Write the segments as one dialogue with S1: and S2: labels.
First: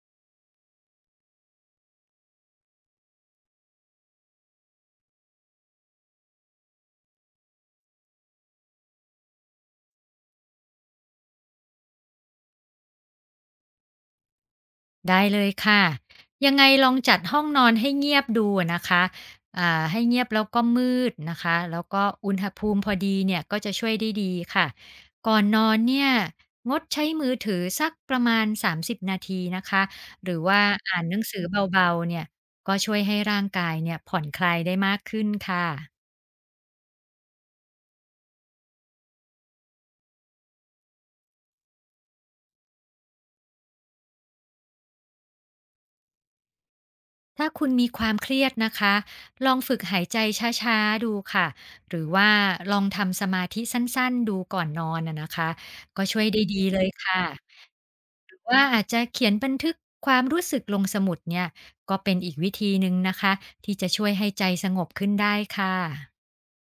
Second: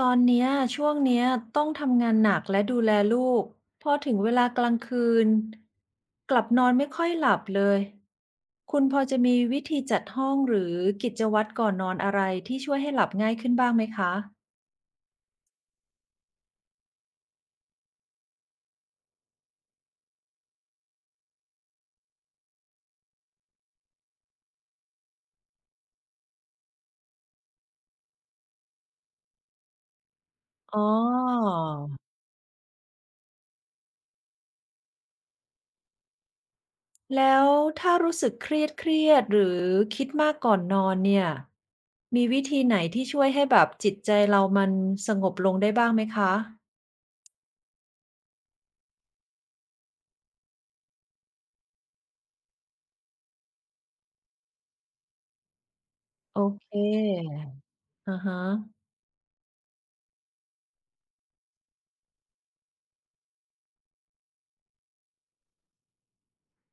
S1: ตอนเนี้ยช่วงเนี้ยต้องทำงานหนักและดูแลลูกพอถึงเวลากลางคืนกลับนอนไม่ค่อยหลับเลยคุณพอจะมีวิธีจัดห้องหรือกิจวัตรก่อนนอนอะไรที่ช่วยให้หลับง่ายขึ้นบ้างไหมคะ
S2: ได้เลยค่ะยังไงลองจัดห้องนอนให้เงียบดูอะนะคะให้เงียบแล้วก็มืดนะคะแล้วก็อุณหภูมิพอดีเนี่ยก็จะช่วยได้ดีค่ะก่อนนอนเนี่ยงดใช้มือถือสักประมาณ30นาทีนะคะหรือว่า
S1: อ๋อ
S2: อ่านหนังสือเบาๆเนี่ยก็ช่วยให้ร่างกายเนี่ยผ่อนคลายได้มากขึ้นค่ะ
S1: แล้วถ้ารู้สึกเครียดหรือคิดมากก่อนนอนเนี่ยมีวิธีไหนที่ช่วยให้แบบจิตใจเรามันสงบลงได้บ้างไหมคะ
S2: ถ้าคุณมีความเครียดนะคะ ลองฝึกหายใจช้าๆดูค่ะ หรือว่าลองทำสมาธิสั้นๆดูก่อนนอนนะคะ ก็ช่วย
S1: โอ
S2: ได้ดี
S1: เค
S2: เลยค่ะ
S1: อา
S2: ห
S1: ฮะ
S2: รือว่าอาจจะเขียนบันทึกความรู้สึกลงสมุดเนี่ยก็เป็นอีกวิธีหนึ่งนะคะที่จะช่วยให้ใจสงบขึ้นได้ค่ะ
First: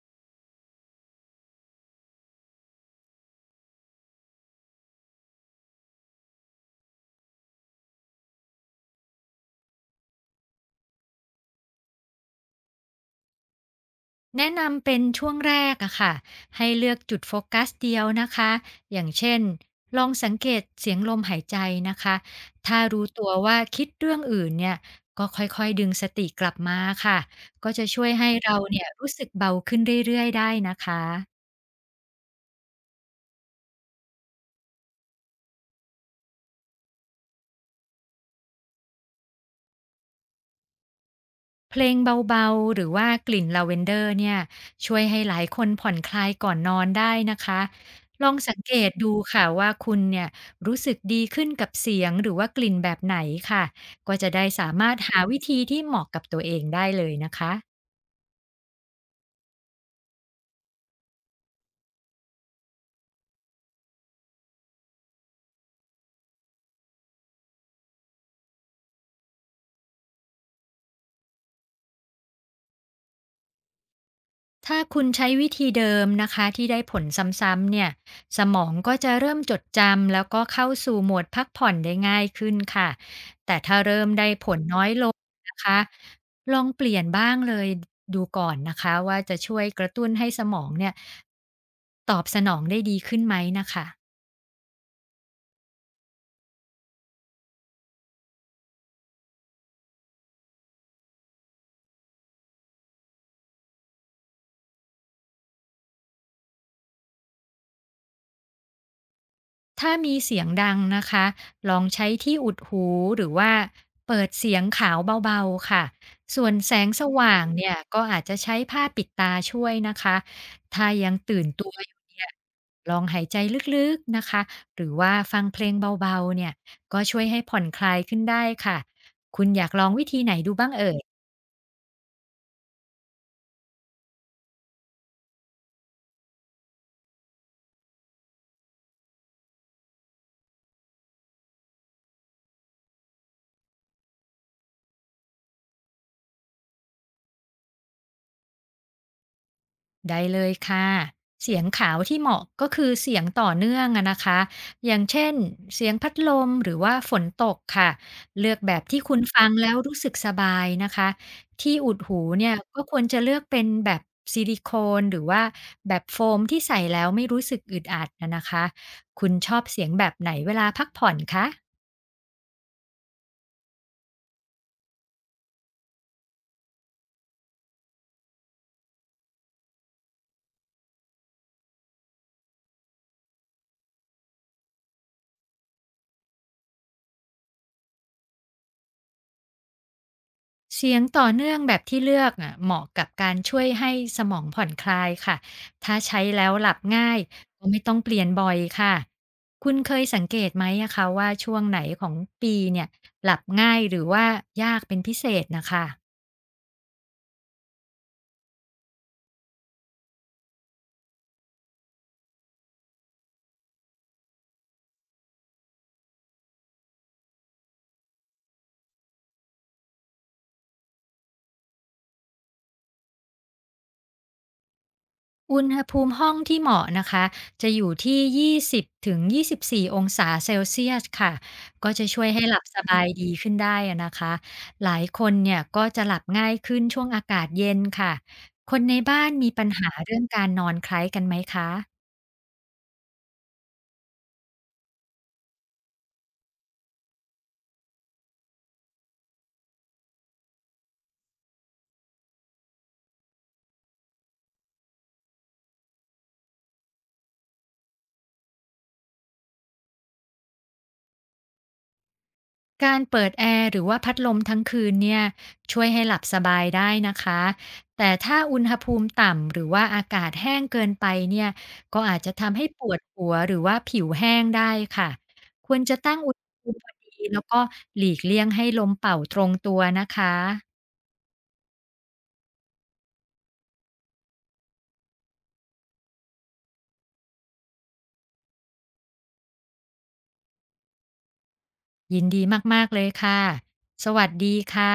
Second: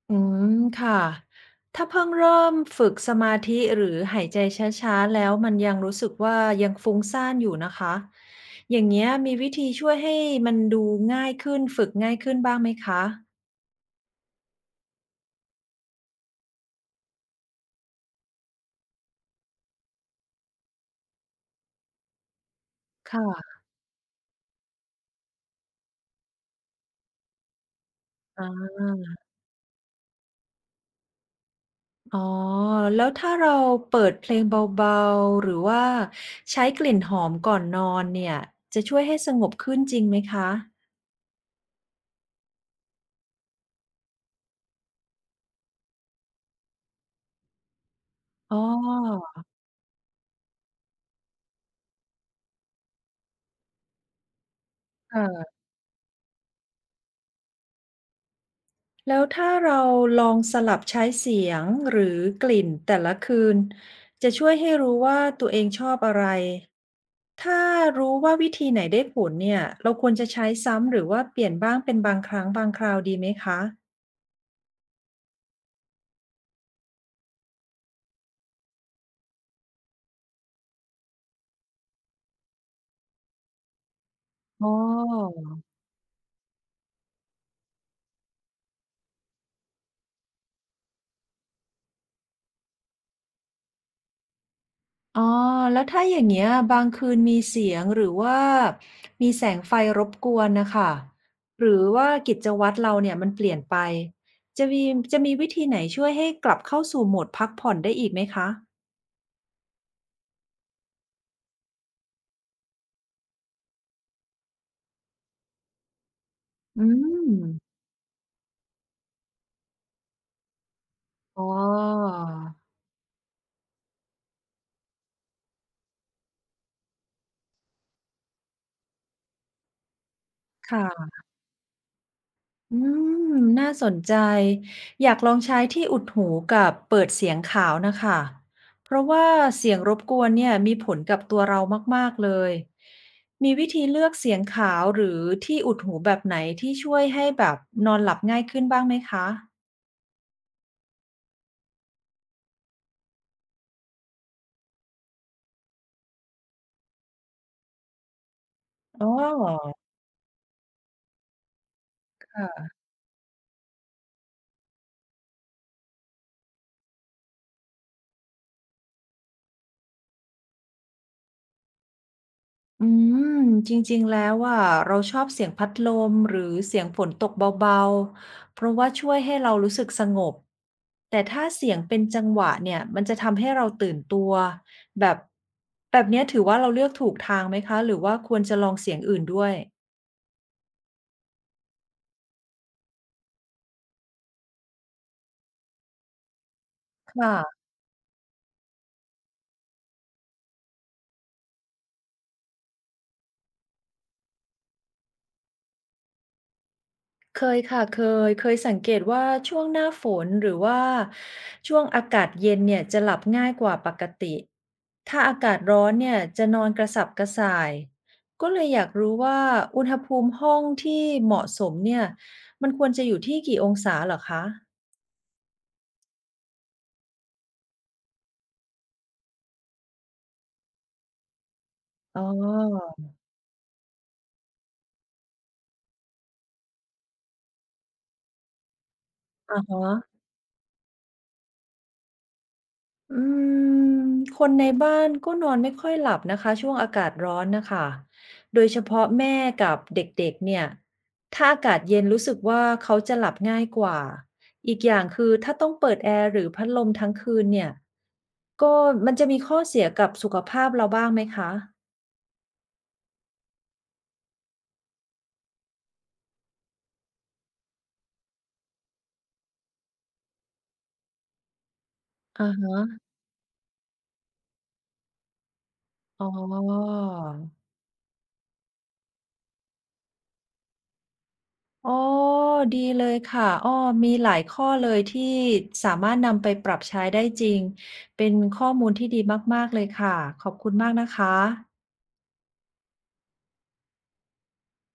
S1: อืมค่ะถ้าเพิ่งเริ่มฝึกสมาธิหรือหายใจช้าๆแล้วมันยังรู้สึกว่ายังฟุ้งซ่านอยู่นะคะอย่างเงี้ยมีวิธีช่วยให้มันดูง่ายขึ้นฝึกง่ายขึ้นบ้างไหมคะ
S2: แนะนำเป็นช่วงแรกอะค่ะให้เลือกจุดโฟกัสเดียวนะคะอย่างเช่นลองสังเกตเสียงลมหายใจนะคะถ้ารู้ตัว
S1: ค่ะ
S2: ว่าคิดเรื่องอื่นเนี่ยก็ค่อยๆดึงสติกลับมาค่ะก็จะช่วยให้
S1: อ่
S2: เรา
S1: า
S2: เนี่ยรู้สึกเบาขึ้นเรื่อยๆได้นะคะ
S1: อ๋อแล้วถ้าเราเปิดเพลงเบาๆหรือว่าใช้กลิ่นหอมก่อนนอนเนี่ยจะช่วยให้สงบขึ้นจริงไหมคะ
S2: เพลงเบาๆหรือว่ากลิ่นลาเวนเดอร์เนี่ยช่วยให้หลายคนผ่อนคลายก่อนนอนได้นะคะลองสั
S1: อ๋
S2: ง
S1: อ
S2: เกตดูค่ะว่าคุณเนี่ยรู้สึกดีขึ้นกับเสียงหรือว่ากลิ่นแบบไหนค่ะก็จะได้สามารถหาวิ
S1: ค่ะ
S2: ธีที่เหมาะกับตัวเองได้เลยนะคะ
S1: แล้วถ้าเราลองสลับใช้เสียงหรือกลิ่นแต่ละคืนจะช่วยให้รู้ว่าตัวเองชอบอะไร ถ้ารู้ว่าวิธีไหนได้ผลเนี่ยเราควรจะใช้ซ้ำหรือว่าเปลี่ยนบ้างเป็นบางครั้งบางคราวดีไหมคะ
S2: ถ้าคุณใช้วิธีเดิมนะคะที่ได้ผลซ้ำๆเนี่ยสมองก็จะเริ่มจดจำแล้วก็เข้าสู่โหมดพักผ่อนได้ง่ายขึ้นค่ะแต่ถ้าเริ่มได้ผล
S1: อ๋อ
S2: น้อยลงนะคะลองเปลี่ยนบ้างเลยดูก่อนนะคะว่าจะช่วยกระตุ้นให้สมองเนี่ยตอบสนองได้ดีขึ้นไหมนะคะ
S1: อ๋อแล้วถ้าอย่างเงี้ยบางคืนมีเสียงหรือว่ามีแสงไฟรบกวนนะคะหรือว่ากิจวัตรเราเนี่ยมันเปลี่ยนไป จะมีจะมีวิธีไหนช่วยให้กลับเข้าสู่โหมดพักผ่อนได้อีกไหมคะ
S2: ถ้ามีเสียงดังนะคะ ลองใช้ที่อุดหูหรือว่าเปิดเสียงขาวเบาๆค่ะส่วนแส
S1: อื
S2: งสว่างเนี่
S1: ม
S2: ยก็อาจจะใช้ผ้าปิดตาช่วยนะคะถ้ายัง
S1: อ๋
S2: ตื่
S1: อ
S2: นตัวอยู่เนี่ยลองหายใจลึกๆนะคะหรือว่าฟังเพลงเบาๆเนี่ยก็ช่วยให้ผ่อนคลายขึ้นได้ค่ะ คุณอยากลองวิธีไหนดูบ้างเอ่ย
S1: ค่ะ อืม น่าสนใจ อยากลองใช้ที่อุดหูกับเปิดเสียงขาวนะคะ เพราะว่าเสียงรบกวนเนี่ยมีผลกับตัวเรามากๆเลย มีวิธีเลือกเสียงขาวหรือที่อุดหูแบบไหนที่ช่วยให้แบบนอนหลับง่ายขึ้นบ้างไหมคะ
S2: ได้เลยค่ะเสียงขาวที่เหมาะก็คือเสียงต่อเนื่องอะนะคะอย่างเช่นเสียงพัดลมหรือว่าฝนตกค่ะเลือกแบบที่
S1: อ๋อ
S2: คุณฟังแล้วรู้สึกสบายนะคะที่อุดหูเนี่ย
S1: ค่ะ
S2: ก็ควรจะเลือกเป็นแบบซิลิโคนหรือว่าแบบโฟมที่ใส่แล้วไม่รู้สึกอึดอัดนะคะคุณชอบเสียงแบบไหนเวลาพักผ่อนคะ
S1: อืมจริงๆ แล้วอะเราชอบเสียงพัดลมหรือเสียงฝนตกเบาๆ เพราะว่าช่วยให้เรารู้สึกสงบ แต่ถ้าเสียงเป็นจังหวะเนี่ยมันจะทำให้เราตื่นตัวแบบแบบเนี้ยถือว่าเราเลือกถูกทางไหมคะหรือว่าควรจะลองเสียงอื่นด้วย
S2: เสียงต่อเนื่องแบบที่เลือกอะเหมาะกับการช่วยให้สมองผ่อนคลายค่ะ ถ้าใช้แล้วหลับง่า
S1: ค
S2: ย
S1: ่ะ
S2: ก็ไม่ต้องเปลี่ยนบ่อยค่ะ คุณเคยสังเกตไหมอะคะว่าช่วงไหนของปีเนี่ยหลับง่ายหรือว่ายากเป็นพิเศษนะคะ
S1: เคยค่ะเคยสังเกตว่าช่วงหน้าฝนหรือว่าช่วงอากาศเย็นเนี่ยจะหลับง่ายกว่าปกติถ้าอากาศร้อนเนี่ยจะนอนกระสับกระส่ายก็เลยอยากรู้ว่าอุณหภูมิห้องที่เหมาะสมเนี่ยมันควรจะอยู่ที่กี่องศาเหรอคะ
S2: อุณหภูมิห้องที่เหมาะนะคะจะอยู่ที่20ถึง24องศาเซลเซียสค่ะก็จะ
S1: อ๋
S2: ช่
S1: อ
S2: วยให้หลับสบายดีขึ้นได้อะนะคะหลายคนเนี่ยก็จะหลับง่ายขึ้นช่วงอากาศเย็นค่ะคนในบ้านมี
S1: อะ
S2: ปัญ
S1: ฮะ
S2: หาเรื่องการนอนคล้ายกันไหมคะ
S1: อืมคนในบ้านก็นอนไม่ค่อยหลับนะคะช่วงอากาศร้อนนะคะโดยเฉพาะแม่กับเด็กๆเนี่ยถ้าอากาศเย็นรู้สึกว่าเขาจะหลับง่ายกว่าอีกอย่างคือถ้าต้องเปิดแอร์หรือพัดลมทั้งคืนเนี่ยก็มันจะมีข้อเสียกับสุขภาพเราบ้างไหมคะ
S2: การเปิดแอร์หรือว่าพัดลมทั้งคืนเนี่ยช่วยให้หลับสบายได้นะคะแต่ถ้าอุณหภูมิต่ำหรือว่าอากาศแห้งเกินไปเนี่ยก็อาจจะ
S1: อ่า
S2: ทำให้ปวด
S1: ฮะ
S2: หัวหรือว่าผิวแห้งได้ค่ะควรจะตั้ง
S1: อ๋
S2: อุณหภูมิพอ
S1: อ
S2: ดีแล้วก็หลีกเลี่ยงให้ลมเป่าตรงตัวนะคะ
S1: อ๋อดีเลยค่ะอ้อมีหลายข้อเลยที่สามารถนำไปปรับใช้ได้จริงเป็นข้อมูลที่ดีมากๆเลยค่ะขอบคุณมากนะคะ
S2: ยินดีมากๆเลยค่ะสวัสดีค่ะ